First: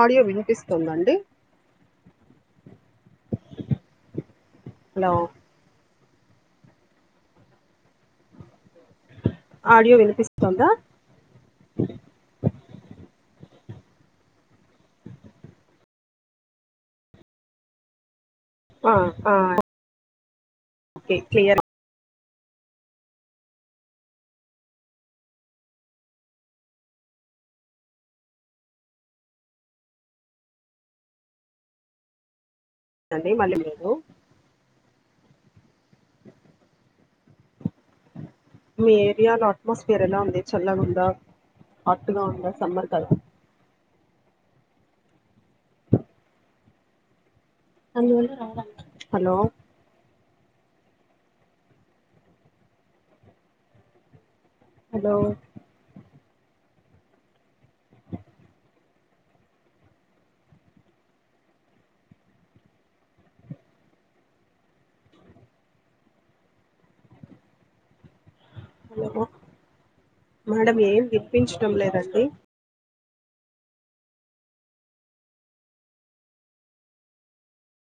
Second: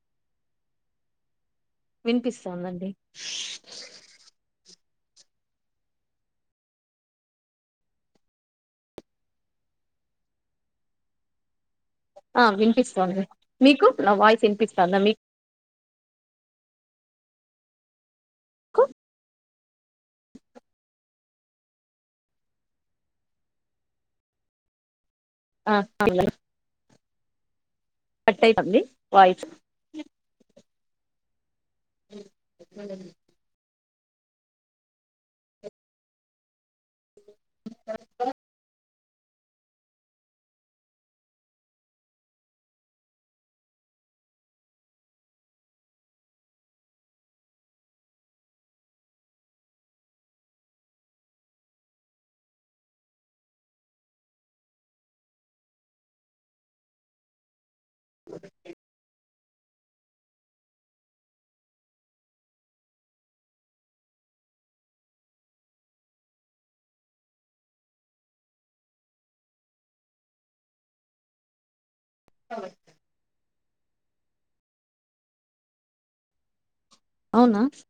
Audio వినిపిస్తోందండి వినిపిస్తుందండి hello audio వినిపిస్తుందా ఆ వినిపిస్తుంది. మీకు నా వాయిస్ వినిపిస్తుంద మీకు ఆ ఆ ఓకే క్లియర్ గ్ ఆ ఆ పిల్లలు కట్ అయితంది వాయిస్ ఉమ్ అండి మళ్ళీ మేము [unintelligible] మీ ఏరియాలో అట్మాస్పియర్ ఎలా ఉంది. చల్లగా ఉందా హాట్ గా ఉందా సమ్మర్ కదా. అందువల్ల రాదంట హలో మేడం ఏం విప్పించడం లేదండి. హా లే అవునా ఇప్ప్